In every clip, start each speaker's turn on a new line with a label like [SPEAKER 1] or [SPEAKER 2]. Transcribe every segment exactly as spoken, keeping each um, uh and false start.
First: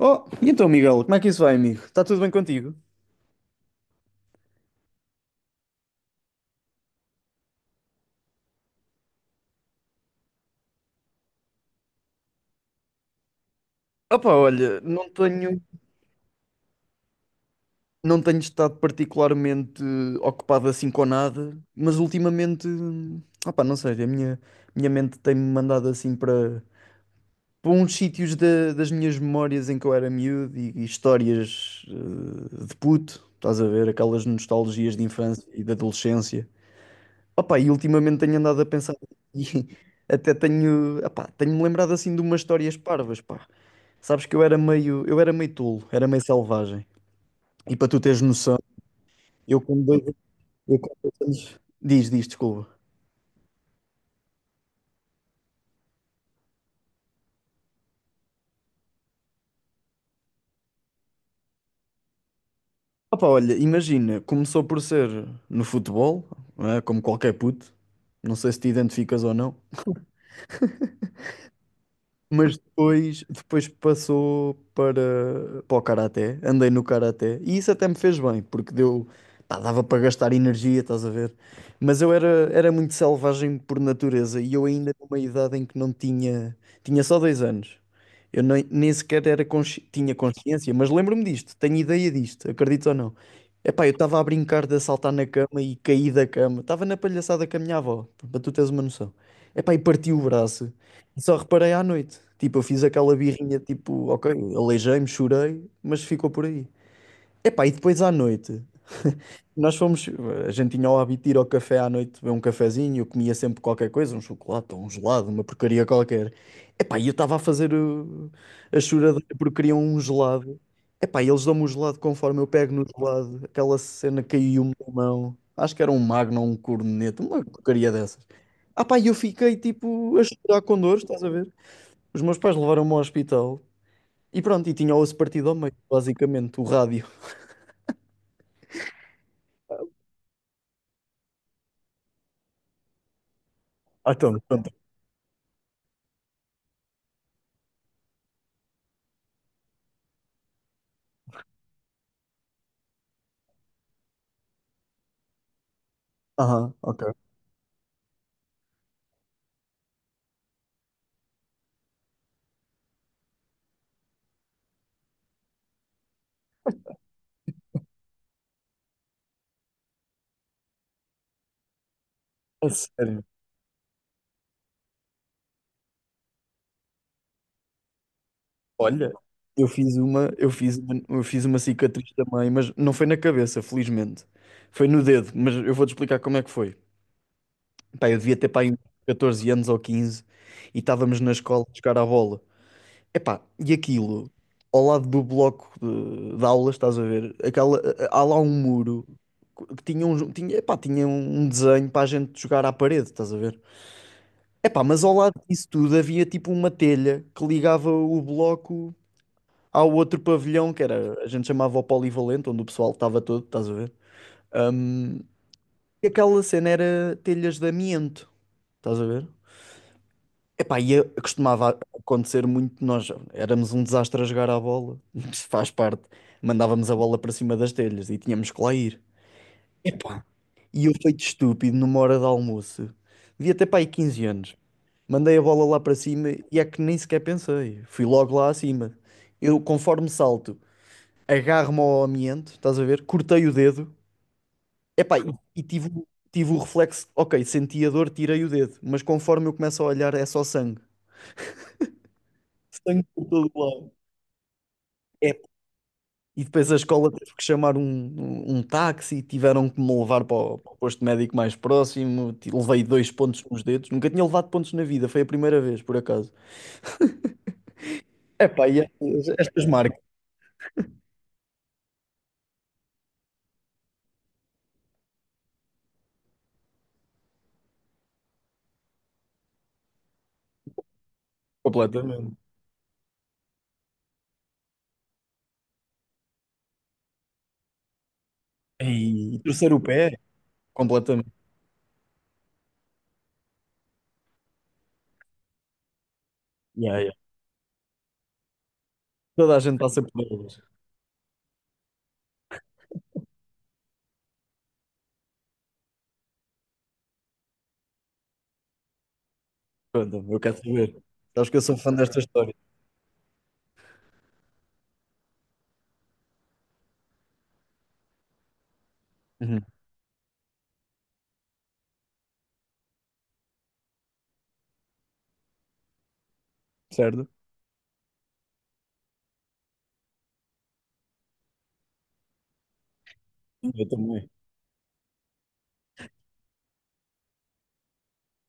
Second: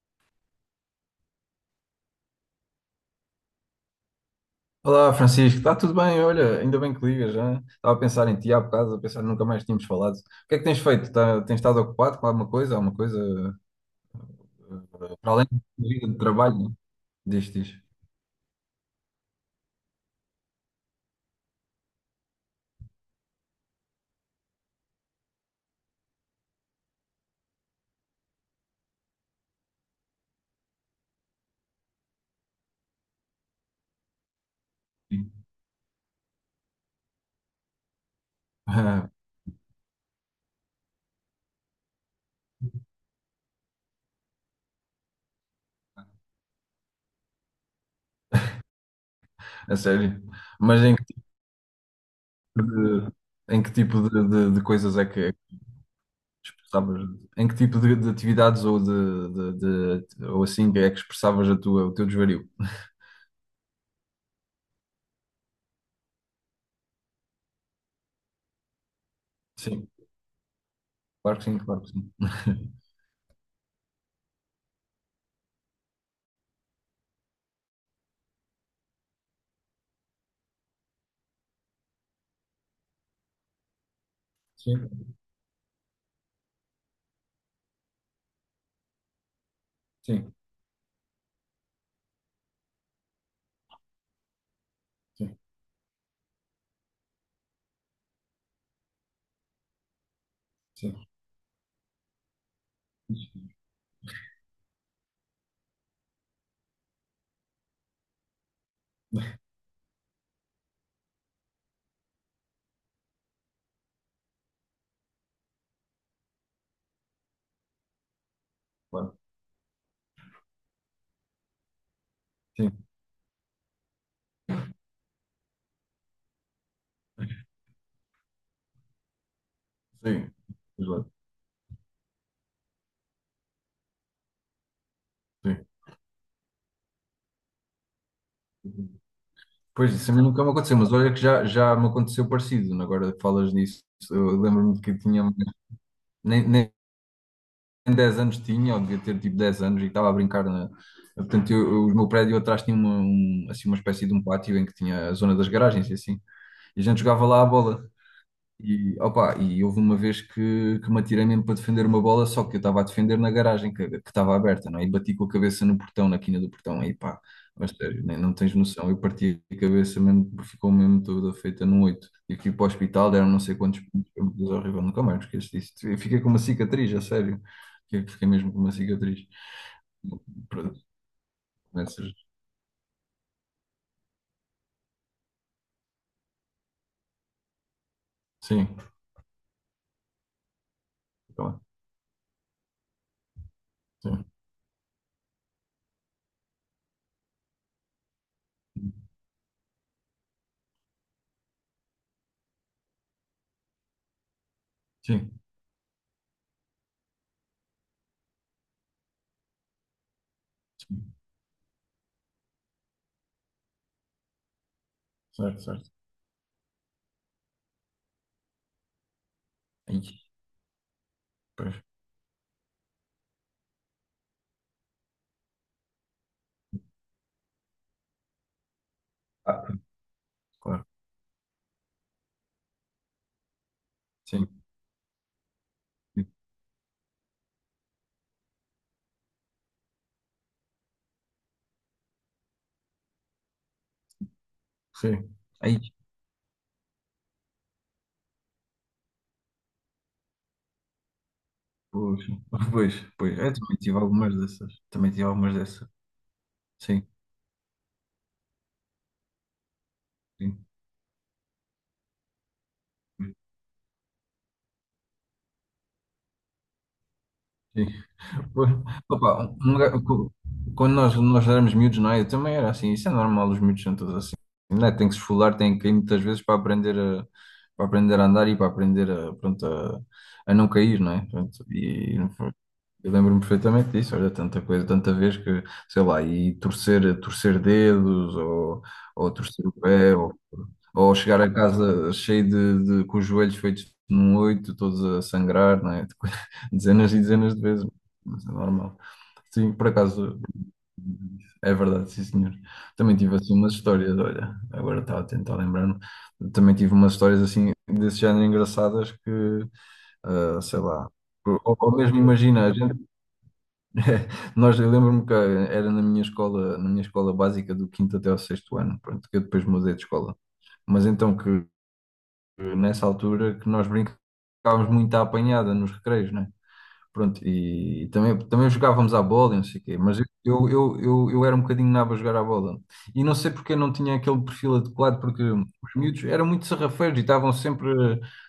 [SPEAKER 1] Oh, e então, Miguel, como é que isso vai, amigo? Está tudo bem contigo?
[SPEAKER 2] Olá, Francisco, está tudo bem? Olha, ainda bem que ligas, já. Estava a pensar em ti há bocado, a pensar nunca mais tínhamos falado. O que é que tens feito? Tá- tens estado ocupado com alguma coisa? Alguma coisa
[SPEAKER 1] Opa, olha,
[SPEAKER 2] eh,
[SPEAKER 1] não
[SPEAKER 2] para além da
[SPEAKER 1] tenho,
[SPEAKER 2] tua vida de trabalho? Diz, diz.
[SPEAKER 1] não tenho estado particularmente eh, ocupado assim com nada, mas ultimamente, opa, não sei, a minha, minha mente tem-me mandado assim para, para uns sítios da- das minhas memórias em que eu era miúdo e, e histórias eh, de puto, estás a ver, aquelas nostalgias de
[SPEAKER 2] Sim.
[SPEAKER 1] infância e de adolescência. Opa, e ultimamente tenho andado a pensar e até tenho, epá, tenho-me lembrado assim de umas histórias parvas, pá. Sabes que eu era meio, eu era meio tolo, era meio selvagem. E para tu teres noção, eu
[SPEAKER 2] A
[SPEAKER 1] com dois,
[SPEAKER 2] sério.
[SPEAKER 1] eu
[SPEAKER 2] Mas
[SPEAKER 1] com
[SPEAKER 2] em que
[SPEAKER 1] dois
[SPEAKER 2] tipo
[SPEAKER 1] anos... Diz, diz, desculpa.
[SPEAKER 2] de, em que tipo de, de- de coisas é que é que expressavas? Em que tipo de, de atividades ou de, de- de- ou assim é que expressavas a tua, o teu desvario?
[SPEAKER 1] Opa, olha, imagina, começou por ser no futebol, não é? Como qualquer puto, não sei se te identificas ou não.
[SPEAKER 2] Sim. Claro que sim, claro que sim.
[SPEAKER 1] Mas depois, depois passou para, para o karaté, andei no karaté e isso até me fez bem, porque deu, pá, dava para gastar energia, estás a ver? Mas eu era, era muito selvagem por natureza e eu
[SPEAKER 2] Sim,
[SPEAKER 1] ainda numa idade em que não tinha, tinha só dois anos. Eu nem, nem sequer era consci- tinha
[SPEAKER 2] sim,
[SPEAKER 1] consciência, mas lembro-me disto, tenho ideia disto, acredito ou não. Epá, eu estava a brincar de saltar na
[SPEAKER 2] sim,
[SPEAKER 1] cama e caí da cama, estava na palhaçada com a minha avó, para tu teres uma noção. Epá, e parti o braço.
[SPEAKER 2] sim,
[SPEAKER 1] Só reparei à noite. Tipo, eu fiz aquela birrinha, tipo, ok, aleijei-me, chorei, mas ficou por aí. Epá, e depois à noite, nós fomos, a gente tinha o hábito de ir ao café à noite, beber um cafezinho, eu comia sempre qualquer coisa, um chocolate, ou um gelado, uma porcaria qualquer. Epá, e eu estava a fazer o- a
[SPEAKER 2] claro.
[SPEAKER 1] choradeira porque queriam um gelado. Epá, e eles dão-me o gelado conforme eu
[SPEAKER 2] Sim,
[SPEAKER 1] pego no gelado, aquela cena caiu-me na mão. Acho que era um Magno ou um corneto, uma porcaria dessas. Ah pá, e eu fiquei tipo a
[SPEAKER 2] sim.
[SPEAKER 1] chorar com dores,
[SPEAKER 2] Pois,
[SPEAKER 1] estás a ver? Os meus pais levaram-me ao hospital e pronto, e tinha o osso partido ao
[SPEAKER 2] sim.
[SPEAKER 1] meio, basicamente, o rádio.
[SPEAKER 2] Pois, isso a mim nunca me aconteceu, mas olha que já, já me aconteceu parecido, né? Agora que falas disso,
[SPEAKER 1] Ah, então,
[SPEAKER 2] eu
[SPEAKER 1] pronto.
[SPEAKER 2] lembro-me que tinha, nem, nem dez anos tinha, ou devia ter tipo dez anos, e estava a brincar na. Portanto, eu, eu- o meu prédio atrás tinha uma, um- assim, uma espécie de um pátio em que tinha a zona das garagens e assim.
[SPEAKER 1] Aham,
[SPEAKER 2] E a gente
[SPEAKER 1] ok.
[SPEAKER 2] jogava lá a bola. E, opa, e houve uma vez que, que me atirei mesmo para defender uma bola, só que eu estava a defender na garagem que que estava aberta, não é? E bati com a cabeça no portão, na quina do portão, aí pá, mas sério, nem, não tens noção. Eu parti a cabeça mesmo, ficou mesmo toda feita num oito, e que para o
[SPEAKER 1] A
[SPEAKER 2] hospital,
[SPEAKER 1] sério.
[SPEAKER 2] deram não sei quantos pontos, foi uma coisa horrível, nunca mais me esqueço disso. Eu fiquei com uma cicatriz, a sério. Fiquei fiquei mesmo com uma
[SPEAKER 1] Olha,
[SPEAKER 2] cicatriz.
[SPEAKER 1] eu fiz uma, eu fiz
[SPEAKER 2] Pronto,
[SPEAKER 1] uma, eu fiz uma cicatriz
[SPEAKER 2] nessas-
[SPEAKER 1] também, mas não foi na cabeça, felizmente. Foi no dedo, mas eu vou-te explicar como é que foi. Pá, eu devia ter pá,
[SPEAKER 2] Sim,
[SPEAKER 1] aí uns catorze anos ou quinze e estávamos na
[SPEAKER 2] claro,
[SPEAKER 1] escola a jogar à bola. Epá, e
[SPEAKER 2] sim,
[SPEAKER 1] aquilo, ao lado do bloco de, de aulas, estás a ver? Aquela, há lá um muro que tinha um, tinha, epá, tinha um um desenho para a gente jogar à parede, estás a ver? Epá, mas ao
[SPEAKER 2] sim,
[SPEAKER 1] lado disso tudo havia tipo uma telha que ligava o bloco ao outro pavilhão, que
[SPEAKER 2] sim,
[SPEAKER 1] era, a gente chamava o polivalente, onde o pessoal estava todo, estás a ver? Hum,
[SPEAKER 2] certo, certo.
[SPEAKER 1] e aquela cena era telhas de amianto, estás a ver?
[SPEAKER 2] Aí,
[SPEAKER 1] Epá, e eu-
[SPEAKER 2] pois,
[SPEAKER 1] costumava acontecer muito, nós éramos um desastre a jogar à bola, isso faz parte. Mandávamos a bola para cima das telhas e tínhamos que lá ir.
[SPEAKER 2] ah,
[SPEAKER 1] Epá, e
[SPEAKER 2] claro,
[SPEAKER 1] eu feito estúpido numa hora de almoço, devia ter para aí quinze
[SPEAKER 2] sim.
[SPEAKER 1] anos. Mandei a bola lá para cima e é que nem sequer pensei. Fui logo lá acima. Eu, conforme salto, agarro-me ao amianto, estás a ver? Cortei o dedo. Epá, e,
[SPEAKER 2] Sim.
[SPEAKER 1] e
[SPEAKER 2] Aí,
[SPEAKER 1] tive, o- tive o reflexo, ok, senti a dor, tirei o dedo. Mas conforme eu começo a olhar, é só sangue.
[SPEAKER 2] pois, pois,
[SPEAKER 1] Sangue por
[SPEAKER 2] pois.
[SPEAKER 1] todo
[SPEAKER 2] Eu também
[SPEAKER 1] lado.
[SPEAKER 2] tive algumas dessas. Também tive
[SPEAKER 1] É.
[SPEAKER 2] algumas dessas.
[SPEAKER 1] E depois a
[SPEAKER 2] Sim,
[SPEAKER 1] escola teve que chamar um, um, um táxi, tiveram que me levar para o,
[SPEAKER 2] sim,
[SPEAKER 1] para o posto médico mais próximo. ti- Levei dois pontos nos dedos, nunca tinha levado pontos na vida, foi a primeira vez, por acaso.
[SPEAKER 2] sim.
[SPEAKER 1] Epá,
[SPEAKER 2] Pois,
[SPEAKER 1] e estas,
[SPEAKER 2] opa,
[SPEAKER 1] estas
[SPEAKER 2] um lugar-
[SPEAKER 1] marcas,
[SPEAKER 2] cu- quando nós, nós éramos miúdos, não é? Eu também era assim. Isso é normal, os miúdos são todos assim. Não é? Tem que se esfolar, tem que ir muitas vezes para aprender a, para aprender a andar e para aprender a, pronto, a, a não cair, não é? Pronto, e
[SPEAKER 1] completamente.
[SPEAKER 2] eu lembro-me perfeitamente disso, olha, tanta coisa, tanta vez que, sei lá, e torcer, torcer dedos, ou, ou
[SPEAKER 1] E
[SPEAKER 2] torcer
[SPEAKER 1] torcer
[SPEAKER 2] o
[SPEAKER 1] o
[SPEAKER 2] pé,
[SPEAKER 1] pé,
[SPEAKER 2] ou, ou
[SPEAKER 1] completamente.
[SPEAKER 2] chegar a casa cheio de, de- com os joelhos feitos num oito, todos a sangrar, não é?
[SPEAKER 1] Yeah, yeah.
[SPEAKER 2] Dezenas e dezenas de vezes, mas é normal.
[SPEAKER 1] Toda a
[SPEAKER 2] Sim,
[SPEAKER 1] gente
[SPEAKER 2] por
[SPEAKER 1] passa por
[SPEAKER 2] acaso,
[SPEAKER 1] elas.
[SPEAKER 2] é verdade, sim senhor. Também tive assim umas histórias, olha, agora estava a tentar lembrar-me, também tive umas histórias assim, desse género engraçadas que,
[SPEAKER 1] Pronto, eu quero
[SPEAKER 2] ah, sei
[SPEAKER 1] saber.
[SPEAKER 2] lá,
[SPEAKER 1] Sabes que eu sou
[SPEAKER 2] ou,
[SPEAKER 1] fã
[SPEAKER 2] ou mesmo
[SPEAKER 1] desta história.
[SPEAKER 2] imagina, a gente Nós, eu lembro-me que era na minha escola, na minha escola básica do quinto até ao sexto ano, pronto, que eu
[SPEAKER 1] Uhum.
[SPEAKER 2] depois mudei de escola. Mas então que nessa altura que nós brincávamos muito à apanhada nos recreios, né?
[SPEAKER 1] Certo?
[SPEAKER 2] Pronto, e também, também jogávamos à bola e não sei o quê, mas eu, eu, eu, eu eu era um bocadinho nabo a jogar à bola. E não sei porque eu
[SPEAKER 1] Eu
[SPEAKER 2] não tinha
[SPEAKER 1] também.
[SPEAKER 2] aquele perfil adequado, porque os miúdos eram muito sarrafeiros e estavam sempre,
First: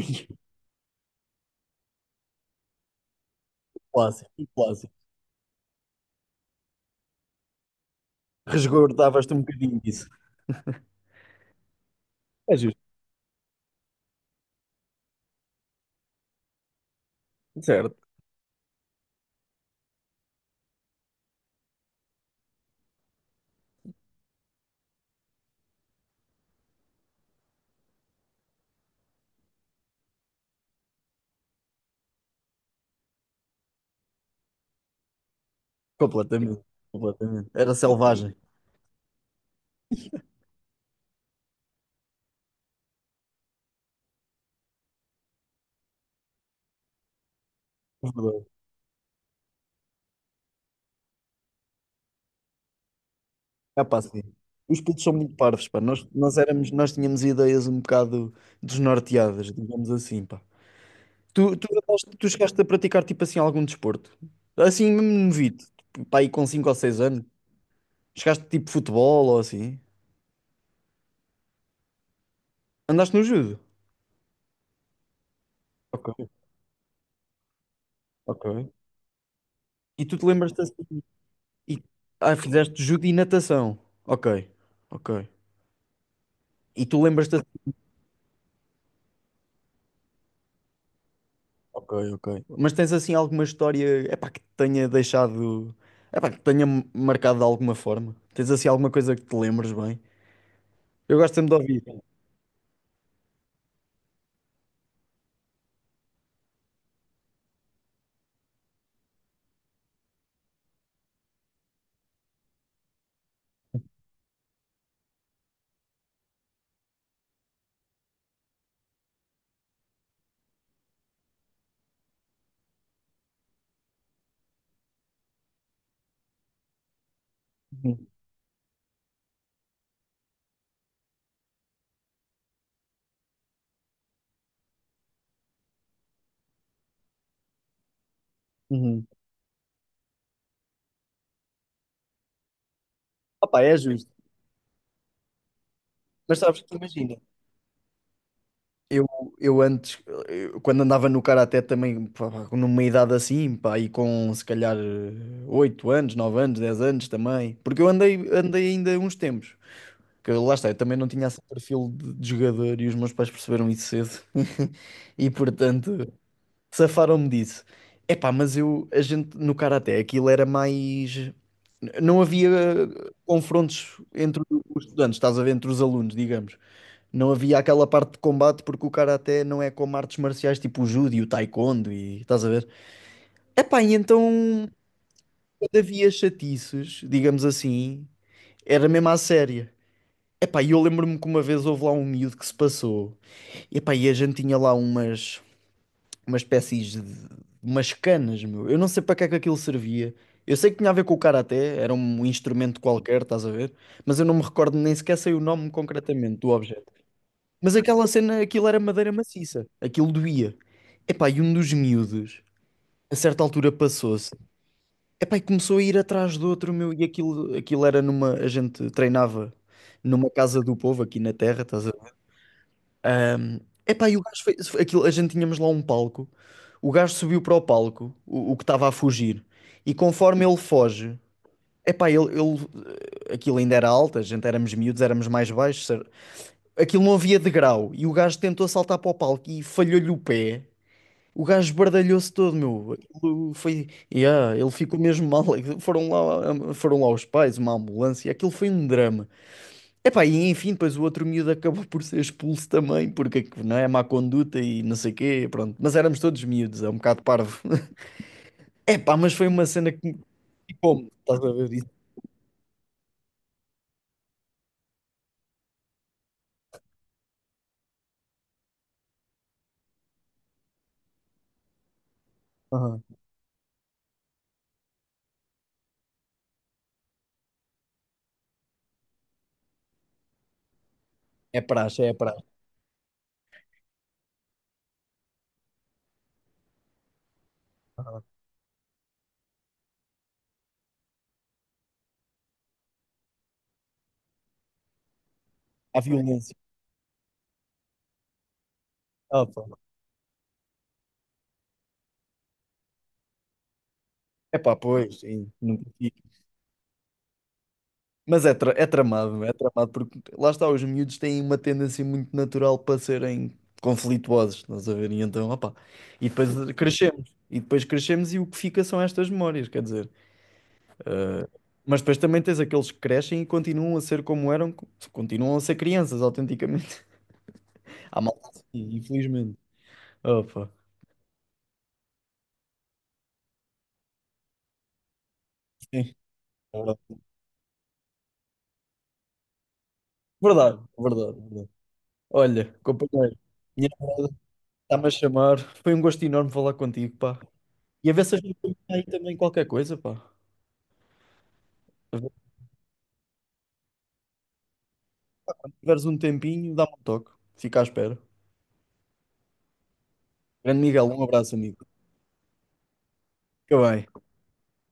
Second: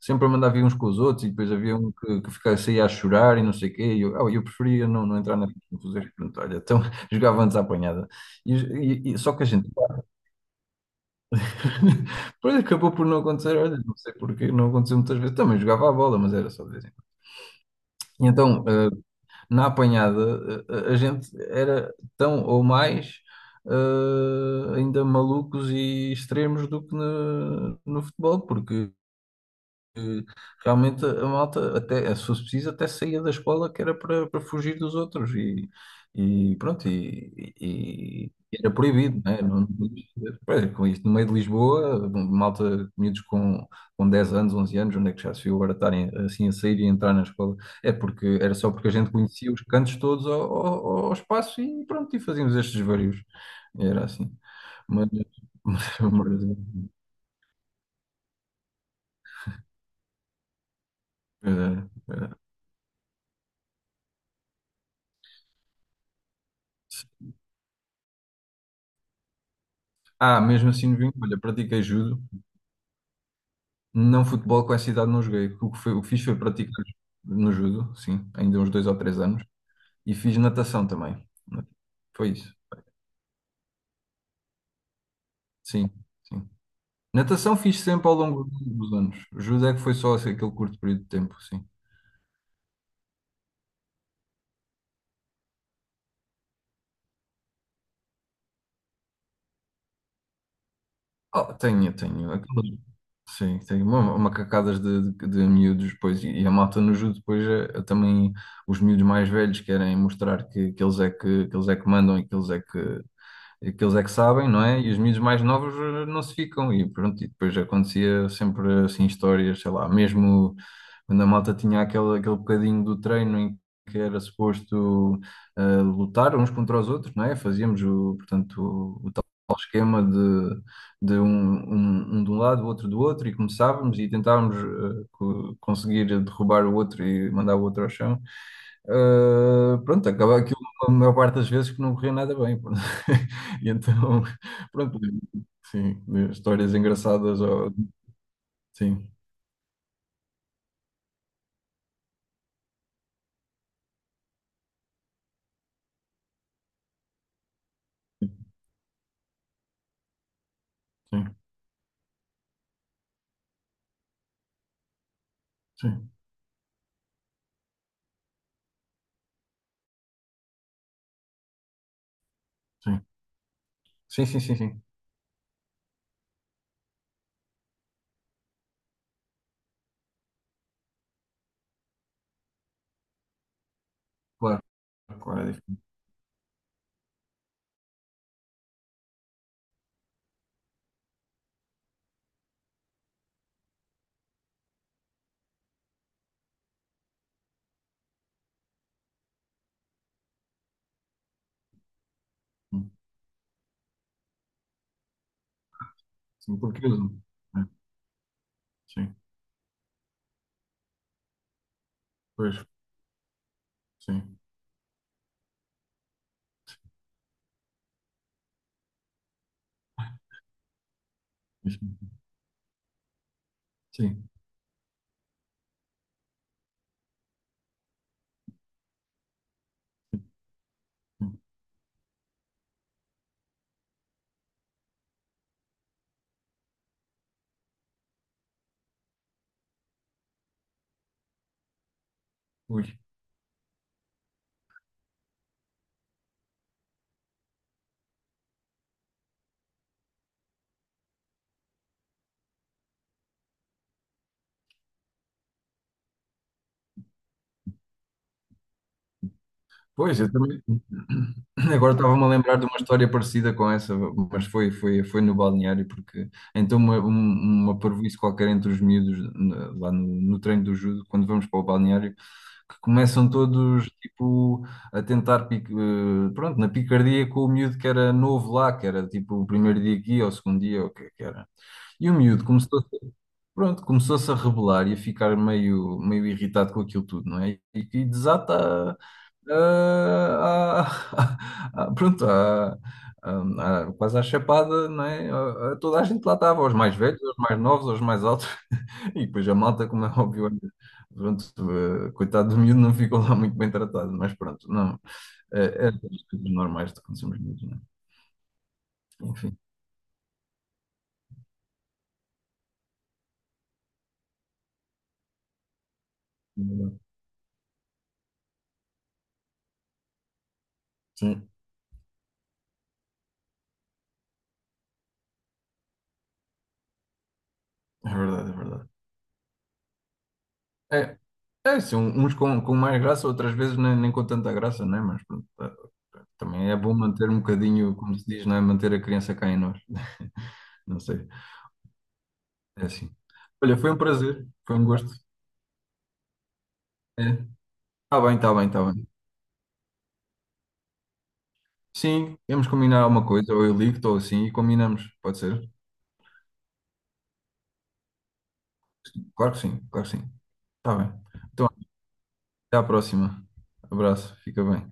[SPEAKER 2] sempre a mandar vir uns com os outros, e depois havia um que, que ficava, saía a chorar e não sei o quê, e eu, ah, eu
[SPEAKER 1] Clássico,
[SPEAKER 2] preferia
[SPEAKER 1] clássico.
[SPEAKER 2] não, não entrar na confusão. Pronto, olha, então jogávamos à apanhada. E, e- e- só
[SPEAKER 1] Resgordavas-te um
[SPEAKER 2] que a gente,
[SPEAKER 1] bocadinho disso.
[SPEAKER 2] pois
[SPEAKER 1] É justo,
[SPEAKER 2] acabou por não acontecer, olha, não sei porquê não aconteceu muitas vezes. Também jogava à bola, mas era só de vez em quando.
[SPEAKER 1] certo.
[SPEAKER 2] E então, eh, na apanhada, a, a gente era tão ou mais eh, ainda malucos e extremos do que no, no futebol, porque que realmente a malta, até, se fosse preciso, até saía da escola que era para, para, fugir dos outros e, e
[SPEAKER 1] Completamente,
[SPEAKER 2] pronto,
[SPEAKER 1] completamente.
[SPEAKER 2] e,
[SPEAKER 1] Era
[SPEAKER 2] e-
[SPEAKER 1] selvagem.
[SPEAKER 2] e era proibido, né? Não, não podias fazer. Pois, com isto, no meio de Lisboa, malta, miúdos com, com dez anos, onze anos, onde é que já se viu agora estarem assim a sair e entrar na escola? É
[SPEAKER 1] É
[SPEAKER 2] porque
[SPEAKER 1] verdade.
[SPEAKER 2] era só porque a gente conhecia os cantos todos ao, ao, ao espaço e pronto, e fazíamos estes vários.
[SPEAKER 1] É pá,
[SPEAKER 2] Era
[SPEAKER 1] sim.
[SPEAKER 2] assim.
[SPEAKER 1] Os putos
[SPEAKER 2] Mas,
[SPEAKER 1] são muito parvos, pá.
[SPEAKER 2] mas,
[SPEAKER 1] Nós, nós
[SPEAKER 2] mas,
[SPEAKER 1] éramos, nós tínhamos ideias um bocado desnorteadas, digamos assim, pá.
[SPEAKER 2] é,
[SPEAKER 1] Tu, tu, andaste- tu
[SPEAKER 2] é.
[SPEAKER 1] chegaste a praticar, tipo assim, algum desporto? Assim, mesmo novito, tipo, pá, aí com cinco ou seis anos.
[SPEAKER 2] É,
[SPEAKER 1] Chegaste, tipo, futebol ou assim?
[SPEAKER 2] ah, mesmo assim no vinho, olha, pratiquei judo,
[SPEAKER 1] Andaste no judo?
[SPEAKER 2] não futebol com essa idade não joguei. O que, foi, o que
[SPEAKER 1] Ok,
[SPEAKER 2] fiz foi praticar no judo, sim, ainda uns
[SPEAKER 1] ok.
[SPEAKER 2] dois ou três anos,
[SPEAKER 1] E
[SPEAKER 2] e
[SPEAKER 1] tu te
[SPEAKER 2] fiz
[SPEAKER 1] lembras-te
[SPEAKER 2] natação
[SPEAKER 1] assim,
[SPEAKER 2] também.
[SPEAKER 1] e,
[SPEAKER 2] Foi
[SPEAKER 1] ah,
[SPEAKER 2] isso,
[SPEAKER 1] fizeste judo e natação. Ok, ok.
[SPEAKER 2] sim, sim.
[SPEAKER 1] E tu lembras-te
[SPEAKER 2] Natação fiz sempre ao longo dos anos. Judo é que foi só assim, aquele curto período de tempo, sim.
[SPEAKER 1] ok, ok. Mas tens assim alguma história, epá, que te tenha deixado, epá, que te tenha marcado de alguma forma? Tens assim alguma coisa que te lembres bem? Eu gosto
[SPEAKER 2] Oh,
[SPEAKER 1] sempre de
[SPEAKER 2] tenho,
[SPEAKER 1] ouvir.
[SPEAKER 2] tenho. aquelas- Sim, tenho uma- macacadas de, de, de miúdos depois e, e, a malta no judo depois é, é também os miúdos mais velhos querem mostrar que, que eles é que, que eles é que mandam e que eles é que que eles é que sabem, não é? E os miúdos mais novos eh, não se ficam. E pronto, e depois acontecia sempre assim histórias, sei lá, mesmo quando a malta tinha aquele, aquele bocadinho do treino em que era suposto eh, lutar uns contra os outros, não é? Fazíamos
[SPEAKER 1] Uhum,
[SPEAKER 2] o, portanto, o, o tal esquema de, de um, um, um de um lado, o outro do outro, e começávamos e tentávamos eh, co- conseguir derrubar o outro e mandar o outro ao chão.
[SPEAKER 1] uhum.
[SPEAKER 2] Eh, pronto, acaba aquilo a maior parte das vezes que não corria nada bem, pronto.
[SPEAKER 1] Opa,
[SPEAKER 2] E
[SPEAKER 1] é justo.
[SPEAKER 2] então, pronto, sim,
[SPEAKER 1] Mas sabes
[SPEAKER 2] histórias
[SPEAKER 1] que imagina.
[SPEAKER 2] engraçadas, ou-
[SPEAKER 1] Eu,
[SPEAKER 2] sim,
[SPEAKER 1] eu antes, eu- Quando andava no karaté também, pá, pá, numa idade assim, pá, e com se calhar eh, oito anos, nove anos, dez anos também, porque eu andei,
[SPEAKER 2] sim,
[SPEAKER 1] andei ainda uns tempos, que lá está, eu também não tinha
[SPEAKER 2] sim,
[SPEAKER 1] esse perfil de, de jogador e os meus pais perceberam isso cedo, e portanto,
[SPEAKER 2] sim,
[SPEAKER 1] safaram-me disso. Epá, mas eu, a gente no karaté, aquilo era mais. Não havia confrontos
[SPEAKER 2] sim, sim,
[SPEAKER 1] entre
[SPEAKER 2] sim, sim,
[SPEAKER 1] os estudantes, estás a ver, entre os alunos, digamos. Não havia aquela parte de combate porque o karaté não é como artes marciais tipo o judo e o taekwondo e estás a ver? Epá, e
[SPEAKER 2] claro,
[SPEAKER 1] então
[SPEAKER 2] claro, é
[SPEAKER 1] quando
[SPEAKER 2] difícil,
[SPEAKER 1] havia chatiços, digamos assim, era mesmo à séria. Epá, e eu lembro-me que uma vez houve lá um miúdo que se passou. Epá, e a gente tinha lá umas uma espécie de umas canas, meu. Eu não sei para que é que aquilo servia. Eu sei que tinha a ver com o karaté, era um instrumento qualquer, estás a ver? Mas eu não me recordo nem sequer sei o nome concretamente do
[SPEAKER 2] sim, porque
[SPEAKER 1] objeto.
[SPEAKER 2] eu,
[SPEAKER 1] Mas aquela cena, aquilo era madeira
[SPEAKER 2] sim,
[SPEAKER 1] maciça, aquilo doía. Epá, e um dos miúdos,
[SPEAKER 2] pois,
[SPEAKER 1] a certa altura passou-se.
[SPEAKER 2] sim,
[SPEAKER 1] Epá, e começou a ir atrás do outro, meu, e aquilo, aquilo era numa, a gente treinava numa casa do povo aqui na terra, estás a...
[SPEAKER 2] sim,
[SPEAKER 1] Epá, e o
[SPEAKER 2] sim,
[SPEAKER 1] gajo fez aquilo, a gente tínhamos lá um palco. O gajo subiu para o palco, o, o que estava a fugir, e conforme ele foge,
[SPEAKER 2] sim.
[SPEAKER 1] epá, ele, ele, eh, aquilo ainda era alto, a gente éramos miúdos, éramos mais baixos, cer- aquilo não havia degrau, e o gajo tentou saltar para o palco e falhou-lhe o pé. O gajo esbardalhou-se todo, meu.
[SPEAKER 2] Ui.
[SPEAKER 1] Aquilo foi. Yeah, ele ficou mesmo mal. Foram lá, foram lá os pais, uma ambulância. Aquilo foi um drama. Epá, e enfim, depois o outro miúdo acabou por ser expulso também, porque não é má conduta e não sei quê, pronto. Mas éramos todos miúdos, é um bocado parvo. Epá, mas foi uma cena que
[SPEAKER 2] Pois,
[SPEAKER 1] me
[SPEAKER 2] eu também.
[SPEAKER 1] picou-me, estás a ver isso?
[SPEAKER 2] Agora estava-me a lembrar de uma história parecida com essa, mas foi, foi, foi no balneário, porque então uma, um- uma parvoíce qualquer entre os miúdos na- lá no, no treino do judo, quando vamos para o balneário, que
[SPEAKER 1] Aham.
[SPEAKER 2] começam todos tipo a tentar, pic- eh, pronto, na picardia com o miúdo que era novo lá, que era tipo o primeiro dia aqui ou o segundo dia, ou o que é que era.
[SPEAKER 1] É praxe,
[SPEAKER 2] E
[SPEAKER 1] é
[SPEAKER 2] o miúdo
[SPEAKER 1] praxe.
[SPEAKER 2] começou pronto, começou-se a rebelar e a ficar meio, meio irritado com aquilo tudo, não é? E, e
[SPEAKER 1] Aham.
[SPEAKER 2] desata ah, a- a- pronto, a- a- a- quase à chapada, não é? A- a
[SPEAKER 1] Há
[SPEAKER 2] toda a gente lá
[SPEAKER 1] violência.
[SPEAKER 2] estava, aos mais velhos, aos mais novos, aos mais altos, e
[SPEAKER 1] Ah,
[SPEAKER 2] depois a
[SPEAKER 1] pá.
[SPEAKER 2] malta, como é óbvio, olha, pronto, eh, coitado do miúdo, não ficou lá muito bem tratado, mas pronto,
[SPEAKER 1] Epá,
[SPEAKER 2] não,
[SPEAKER 1] pois, sim, nunca
[SPEAKER 2] é, é das coisas normais que acontecemos miúdos, não é?
[SPEAKER 1] mas é, tra- é tramado, é
[SPEAKER 2] Enfim,
[SPEAKER 1] tramado, porque lá está, os miúdos têm uma tendência muito natural para serem conflituosos, estás a ver? E então, opá, e depois crescemos, e depois crescemos e o que fica são estas memórias, quer dizer.
[SPEAKER 2] sim,
[SPEAKER 1] Mas depois também tens aqueles que crescem e continuam a ser como eram, continuam a ser crianças, autenticamente.
[SPEAKER 2] é
[SPEAKER 1] Há malta
[SPEAKER 2] verdade, é
[SPEAKER 1] assim,
[SPEAKER 2] verdade.
[SPEAKER 1] infelizmente. Opa,
[SPEAKER 2] É, é, sim, uns com, com, mais graça, outras vezes nem, nem com tanta graça, né? Mas pronto, tá-
[SPEAKER 1] sim,
[SPEAKER 2] também é
[SPEAKER 1] é
[SPEAKER 2] bom manter um bocadinho, como se diz, não é? Manter a criança cá em nós.
[SPEAKER 1] verdade,
[SPEAKER 2] Não sei,
[SPEAKER 1] verdade, é verdade. É verdade. Olha,
[SPEAKER 2] é assim.
[SPEAKER 1] companheiro,
[SPEAKER 2] Olha,
[SPEAKER 1] minha
[SPEAKER 2] foi um
[SPEAKER 1] namorada
[SPEAKER 2] prazer, foi um
[SPEAKER 1] está-me a
[SPEAKER 2] gosto.
[SPEAKER 1] chamar, foi um gosto enorme falar contigo,
[SPEAKER 2] É.
[SPEAKER 1] pá. E a
[SPEAKER 2] Tá
[SPEAKER 1] ver se a
[SPEAKER 2] bem, tá
[SPEAKER 1] gente
[SPEAKER 2] bem,
[SPEAKER 1] tem
[SPEAKER 2] tá
[SPEAKER 1] aí
[SPEAKER 2] bem.
[SPEAKER 1] também qualquer coisa, pá. Se
[SPEAKER 2] Sim, vamos combinar alguma coisa, ou eu ligo, ou assim, e combinamos, pode ser?
[SPEAKER 1] tiveres um tempinho, dá-me um toque. Fica à espera.
[SPEAKER 2] Claro que sim, claro que sim.
[SPEAKER 1] Grande
[SPEAKER 2] Tá
[SPEAKER 1] Miguel,
[SPEAKER 2] bem.
[SPEAKER 1] um abraço,
[SPEAKER 2] Então,
[SPEAKER 1] amigo.
[SPEAKER 2] até à próxima.
[SPEAKER 1] Fica bem.
[SPEAKER 2] Abraço, fica bem.